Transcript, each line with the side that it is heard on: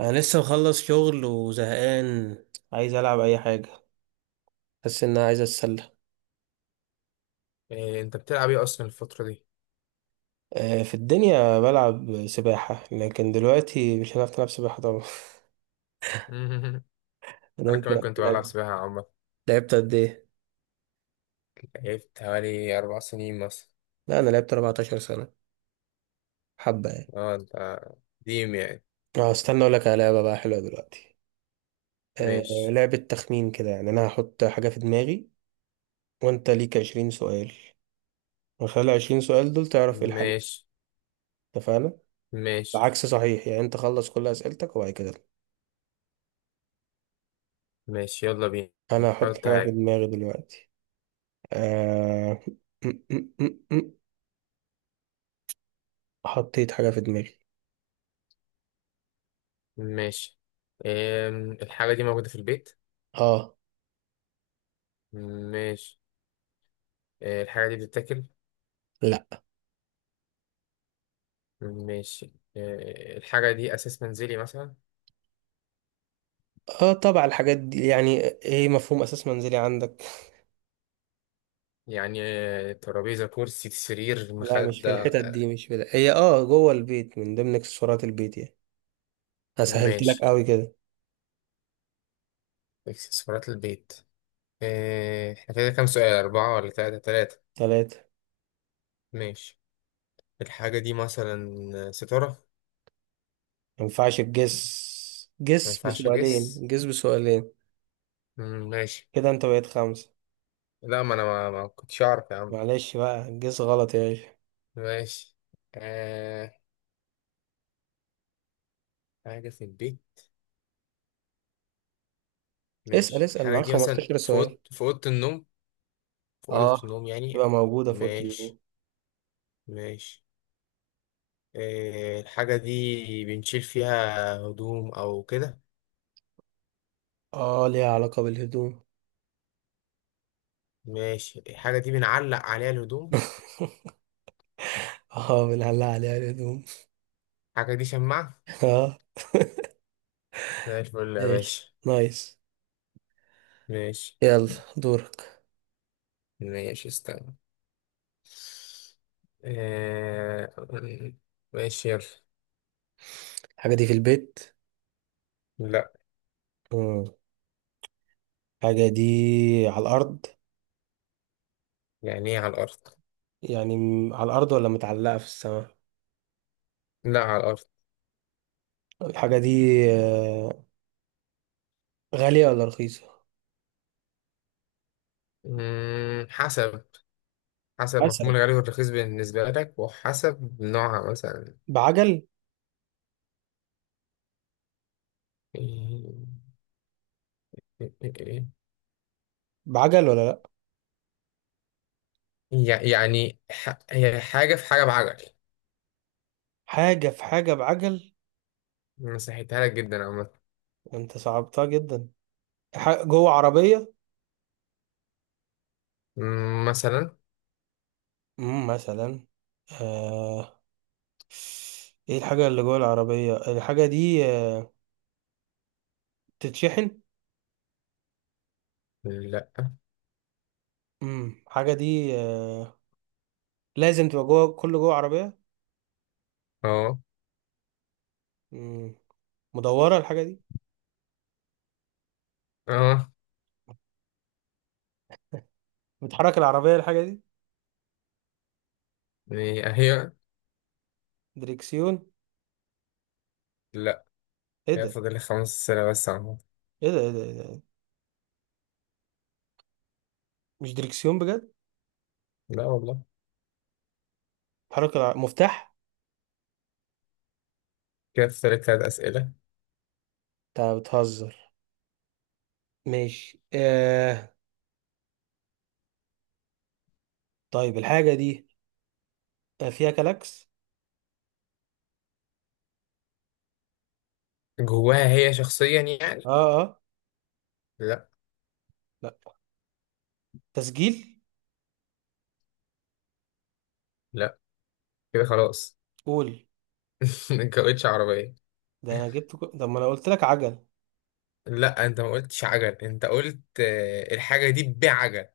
right: انا لسه مخلص شغل وزهقان. عايز العب اي حاجه. حاسس ان انا عايز اتسلى.
left: إيه انت بتلعب ايه اصلا الفترة دي؟
right: في الدنيا بلعب سباحه، لكن دلوقتي مش هنعرف نلعب سباحه طبعا. ده
left: انا
right: انت.
left: كمان كنت بلعب سباحة عامة.
right: لعبت قد ايه؟
left: لعبت حوالي 4 سنين مثلا.
right: لا انا لعبت 14 سنة سنه، حبه يعني.
left: اه انت، قديم يعني.
right: اه، استنى اقول لك على لعبه بقى حلوه دلوقتي. آه،
left: ماشي
right: لعبه تخمين كده، يعني انا هحط حاجه في دماغي، وانت ليك 20 سؤال. من خلال 20 سؤال دول تعرف ايه الحاجه.
left: ماشي
right: اتفقنا؟
left: ماشي
right: العكس صحيح، يعني انت خلص كل اسئلتك وبعد كده.
left: ماشي، يلا بينا.
right: انا هحط
left: حط
right: حاجه في
left: حاجة.
right: دماغي دلوقتي. آه... م- م- م- م. حطيت حاجة في دماغي.
left: ماشي، إيه الحاجة دي موجودة في البيت؟
right: اه.
left: ماشي، إيه الحاجة دي بتتاكل؟
right: لا.
left: ماشي، إيه الحاجة دي أساس منزلي مثلا؟
right: اه طبعا، الحاجات دي يعني ايه مفهوم اساس منزلي عندك؟
left: يعني إيه، ترابيزة كرسي سرير
right: لا مش في
left: مخدة
right: الحتت دي، مش في ده. هي اه جوه البيت، من ضمن اكسسوارات البيت يعني. انا سهلت لك
left: ماشي.
right: قوي كده.
left: اكسسوارات البيت. إيه، احنا كده كام سؤال؟ أربعة ولا تلاتة؟ تلاتة؟
right: 3.
left: ماشي. الحاجة دي مثلا ستارة.
right: ما ينفعش تجس.
left: ما
right: جس
left: ينفعش
right: بسؤالين،
left: أجس.
right: جس بسؤالين.
left: مم، ماشي.
right: كده انت بقيت 5.
left: لا، ما أنا ما كنتش أعرف يا عم.
right: معلش بقى، جس غلط يا باشا.
left: ماشي آه، حاجة في البيت.
right: اسأل
left: ماشي،
right: اسأل
left: الحاجة
right: معاك
left: دي مثلا
right: 15
left: في
right: سؤال.
left: أوضة، في أوضة النوم؟ في أوضة
right: اه،
left: النوم
right: تبقى
left: يعني.
right: موجودة في أوضة
left: ماشي
right: النوم.
left: ماشي. آه، الحاجة دي بنشيل فيها هدوم أو كده؟
right: اه، ليها علاقة بالهدوم.
left: ماشي، الحاجة دي بنعلق عليها الهدوم.
right: اه، بنعلق عليها الهدوم.
left: الحاجة دي شماعة.
right: اه.
left: زي الفل يا
right: ماشي.
left: باشا.
right: نايس.
left: ماشي
right: يلا دورك.
left: ماشي، استنى. آه... ماشي يلا.
right: الحاجة دي في البيت؟
left: لا.
right: مم. الحاجة دي على الأرض.
left: يعني ايه على الأرض؟
right: يعني على الأرض ولا متعلقة في السماء.
left: لا، على الأرض.
right: الحاجة دي آه، غالية ولا رخيصة؟
left: مم... حسب. حسب
right: حسب.
left: مفهوم الغالي والرخيص بالنسبة لك، وحسب نوعها مثلا.
right: بعجل.
left: إيه- إيه- إيه-
right: بعجل ولا لأ؟
left: يعني هي حاجة في حاجة بعجل.
right: حاجة في حاجة بعجل.
left: مسحتها لك جدا عامة.
right: أنت صعبتها جدا. جوه عربية.
left: مم، مثلا.
right: مثلا. آه. إيه الحاجة اللي جوه العربية؟ الحاجة دي بتتشحن؟
left: لا.
right: الحاجة دي لازم تبقى جوه كل جوه عربية.
left: اه
right: مم. مدورة الحاجة دي.
left: اه.
right: بتحرك العربية الحاجة دي؟
left: إيه، هي.
right: دريكسيون.
left: لا.
right: ايه
left: كده
right: ده،
left: فاضل لي 5 أسئلة بس عامة.
right: ايه ده، إيه ده؟ مش دريكسيون بجد؟
left: لا والله.
right: مفتاح.
left: كده فاضل لي 3 أسئلة.
right: انت بتهزر. ماشي. طيب الحاجة دي فيها كلاكس؟
left: جواها هي شخصيا
right: اه
left: يعني.
right: اه
left: لا.
right: لا، تسجيل.
left: لا كده خلاص.
right: قول.
left: انت قلتش عربية.
right: ده انا جبت كل... طب ما انا قلت لك عجل.
left: لا، انت ما قلتش عجل، انت قلت الحاجة دي بعجل.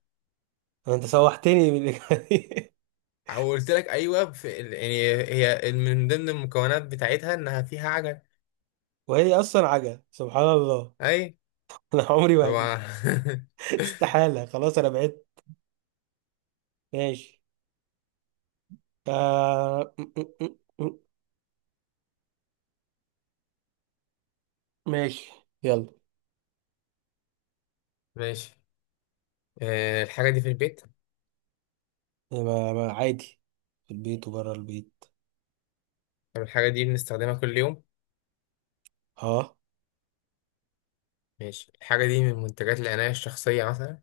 right: انت سوحتني بالإجابة دي.
left: او قلت لك ايوه، يعني هي من ضمن المكونات بتاعتها انها فيها عجل.
right: وهي اصلا عجل سبحان الله.
left: اي
right: انا عمري ما هجيب.
left: طبعا.
right: استحالة، خلاص انا بعدت. ماشي. آه... م- م- م- م- ماشي يلا.
left: ماشي. الحاجة دي في البيت.
right: ما عادي، في البيت وبره البيت.
left: طب الحاجة دي بنستخدمها كل يوم؟
right: اه.
left: ماشي، الحاجة دي من منتجات العناية الشخصية مثلا؟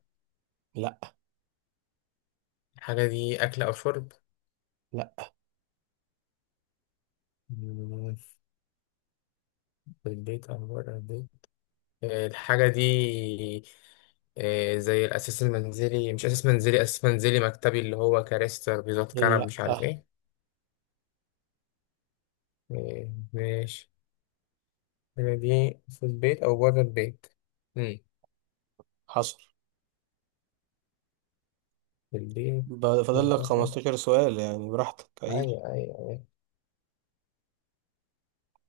right: لا.
left: الحاجة دي أكل أو شرب؟
right: لا.
left: مم، في البيت أو بره البيت. الحاجة دي إيه، زي الأساس المنزلي؟ مش أساس منزلي، أساس منزلي مكتبي، اللي هو كراسي ترابيزات كنب
right: لا
left: مش عارف
right: آه.
left: إيه. إيه، ماشي. هنا دي في البيت أو بره البيت. مم.
right: حصل.
left: في البيت أو
right: فاضل لك
left: بره.
right: 15 سؤال يعني، براحتك اي.
left: أيوة أيوة أيوة.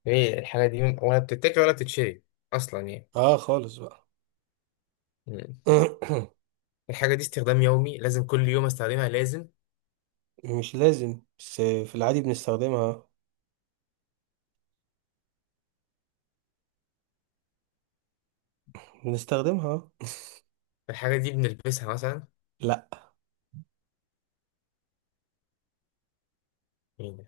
left: إيه الحاجة دي ولا بتتاكل ولا بتتشري أصلا يعني؟
right: اه خالص بقى.
left: مم. الحاجة دي استخدام يومي؟ لازم كل يوم أستخدمها لازم؟
right: مش لازم، بس في العادي بنستخدمها.
left: الحاجة دي بنلبسها مثلا؟
right: لا.
left: إيه ده؟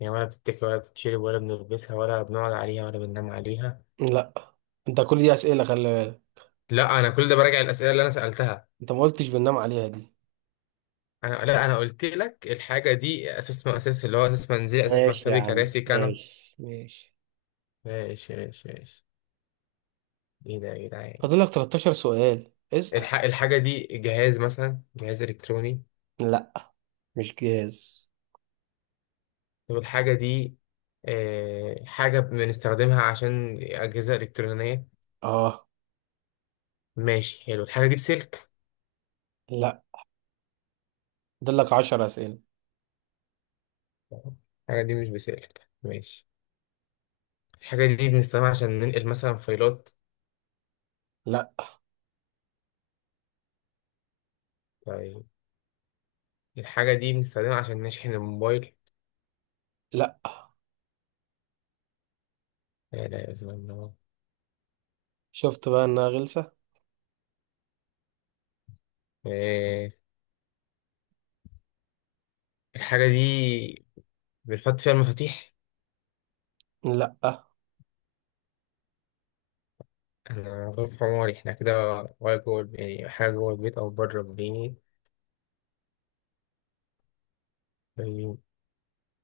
left: يعني ولا بتتاكل ولا بتتشرب ولا بنلبسها ولا بنقعد عليها ولا بننام عليها؟
right: لا انت كل دي اسئله، خلي بالك.
left: لا، أنا كل ده براجع الأسئلة اللي أنا سألتها.
right: انت ما قلتش بننام عليها دي.
left: لا انا قلت لك الحاجه دي اساس، من اساس اللي هو اساس منزلي اساس
right: ماشي يا
left: مكتبي
right: عم،
left: كراسي كنب.
right: ماشي.
left: ماشي ماشي ماشي. ايه ده يا جدعان.
right: فاضل لك 13 سؤال، اسال.
left: الحاجه دي جهاز مثلا؟ جهاز الكتروني؟
right: لا مش جهاز.
left: طب الحاجه دي حاجه بنستخدمها عشان اجهزه الكترونيه؟
right: اه.
left: ماشي حلو. الحاجه دي بسلك؟
right: لا، دلك 10 أسئلة.
left: الحاجه دي مش بسلك، ماشي. الحاجه دي بنستخدمها عشان ننقل مثلا فايلات؟
right: لا
left: طيب، الحاجه دي بنستخدمها عشان نشحن الموبايل؟
right: لا
left: لا لا، إله إلا الله.
right: شفت بقى إنها غلسة.
left: آه، الحاجة دي بنحط فيها المفاتيح؟
right: لا.
left: أنا غرفة عماري إحنا كده. ولا يعني حاجة جوه البيت أو بره البيت؟ طيب.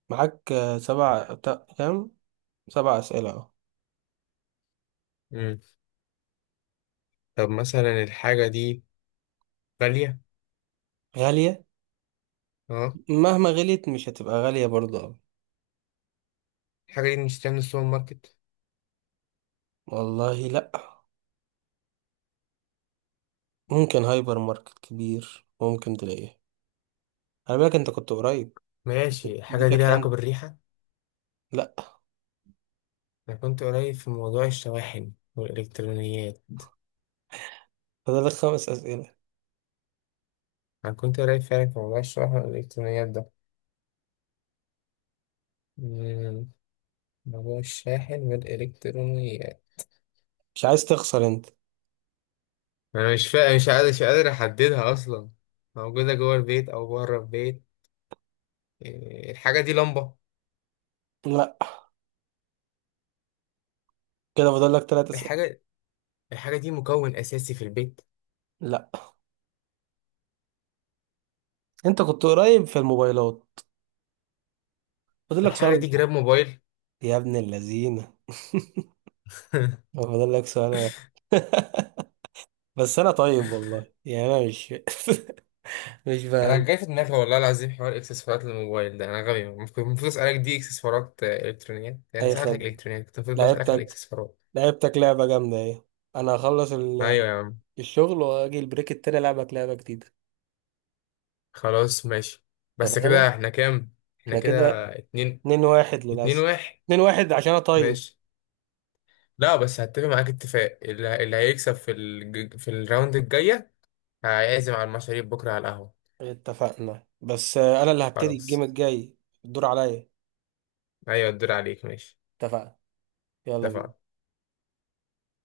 right: معاك كام؟ 7 أسئلة أهو.
left: مم. طب مثلا الحاجة دي غالية؟
right: غالية.
left: أه.
right: مهما غليت مش هتبقى غالية برضه أوي.
left: الحاجة دي بنشتريها من السوبر ماركت؟
right: والله لا. ممكن هايبر ماركت كبير ممكن تلاقيه. خلي بالك، أنت كنت قريب.
left: ماشي، الحاجة دي ليها
right: اديتك
left: علاقة
right: هند.
left: بالريحة؟
right: لا.
left: أنا كنت قريب في موضوع الشواحن والإلكترونيات.
right: فاضلك 5 أسئلة.
left: أنا كنت قريب فعلا في موضوع الشواحن والإلكترونيات ده. مم. موضوع الشاحن والإلكترونيات.
right: مش عايز تخسر أنت.
left: أنا مش قادر، مش قادر أحددها أصلا. موجودة جوه البيت أو بره البيت. إيه، الحاجة دي لمبة؟
right: لا. كده فاضلك 3 أسئلة.
left: الحاجة، الحاجة دي مكون أساسي في البيت؟
right: لا. أنت كنت قريب في الموبايلات. فاضلك سؤال
left: الحاجة دي جراب
right: واحد
left: موبايل؟
right: يا ابن اللذينة. فاضلك سؤال واحد. بس انا طيب والله، يعني انا مش مش
left: أنا
right: فاهم.
left: جاي في دماغي والله العظيم حوار إكسسوارات الموبايل ده، أنا غبي. المفروض المفروض أسألك دي إكسسوارات إلكترونيات، يعني
right: اي
left: سألتك
right: خدمه.
left: إلكترونيات، كنت المفروض بسألك على
right: لعبتك.
left: الإكسسوارات.
right: لعبتك لعبه جامده ايه. انا هخلص ال-
left: أيوة يا عم.
right: الشغل واجي البريك التاني العبك لعبه جديده.
left: خلاص ماشي. بس كده
right: اتفقنا.
left: إحنا كام؟ إحنا
right: احنا
left: كده
right: كده
left: اتنين.
right: 2-1
left: اتنين
right: للاسف.
left: واحد.
right: 2-1 عشان انا طيب.
left: ماشي. لا بس هتفق معاك اتفاق، اللي هيكسب في الراوند الجاية هيعزم على المشاريب بكرة على القهوة.
right: اتفقنا، بس انا اللي هبتدي الجيم
left: خلاص.
right: الجاي. الدور عليا.
left: أيوة الدور عليك ماشي.
right: اتفقنا. يلا بينا.
left: اتفقنا.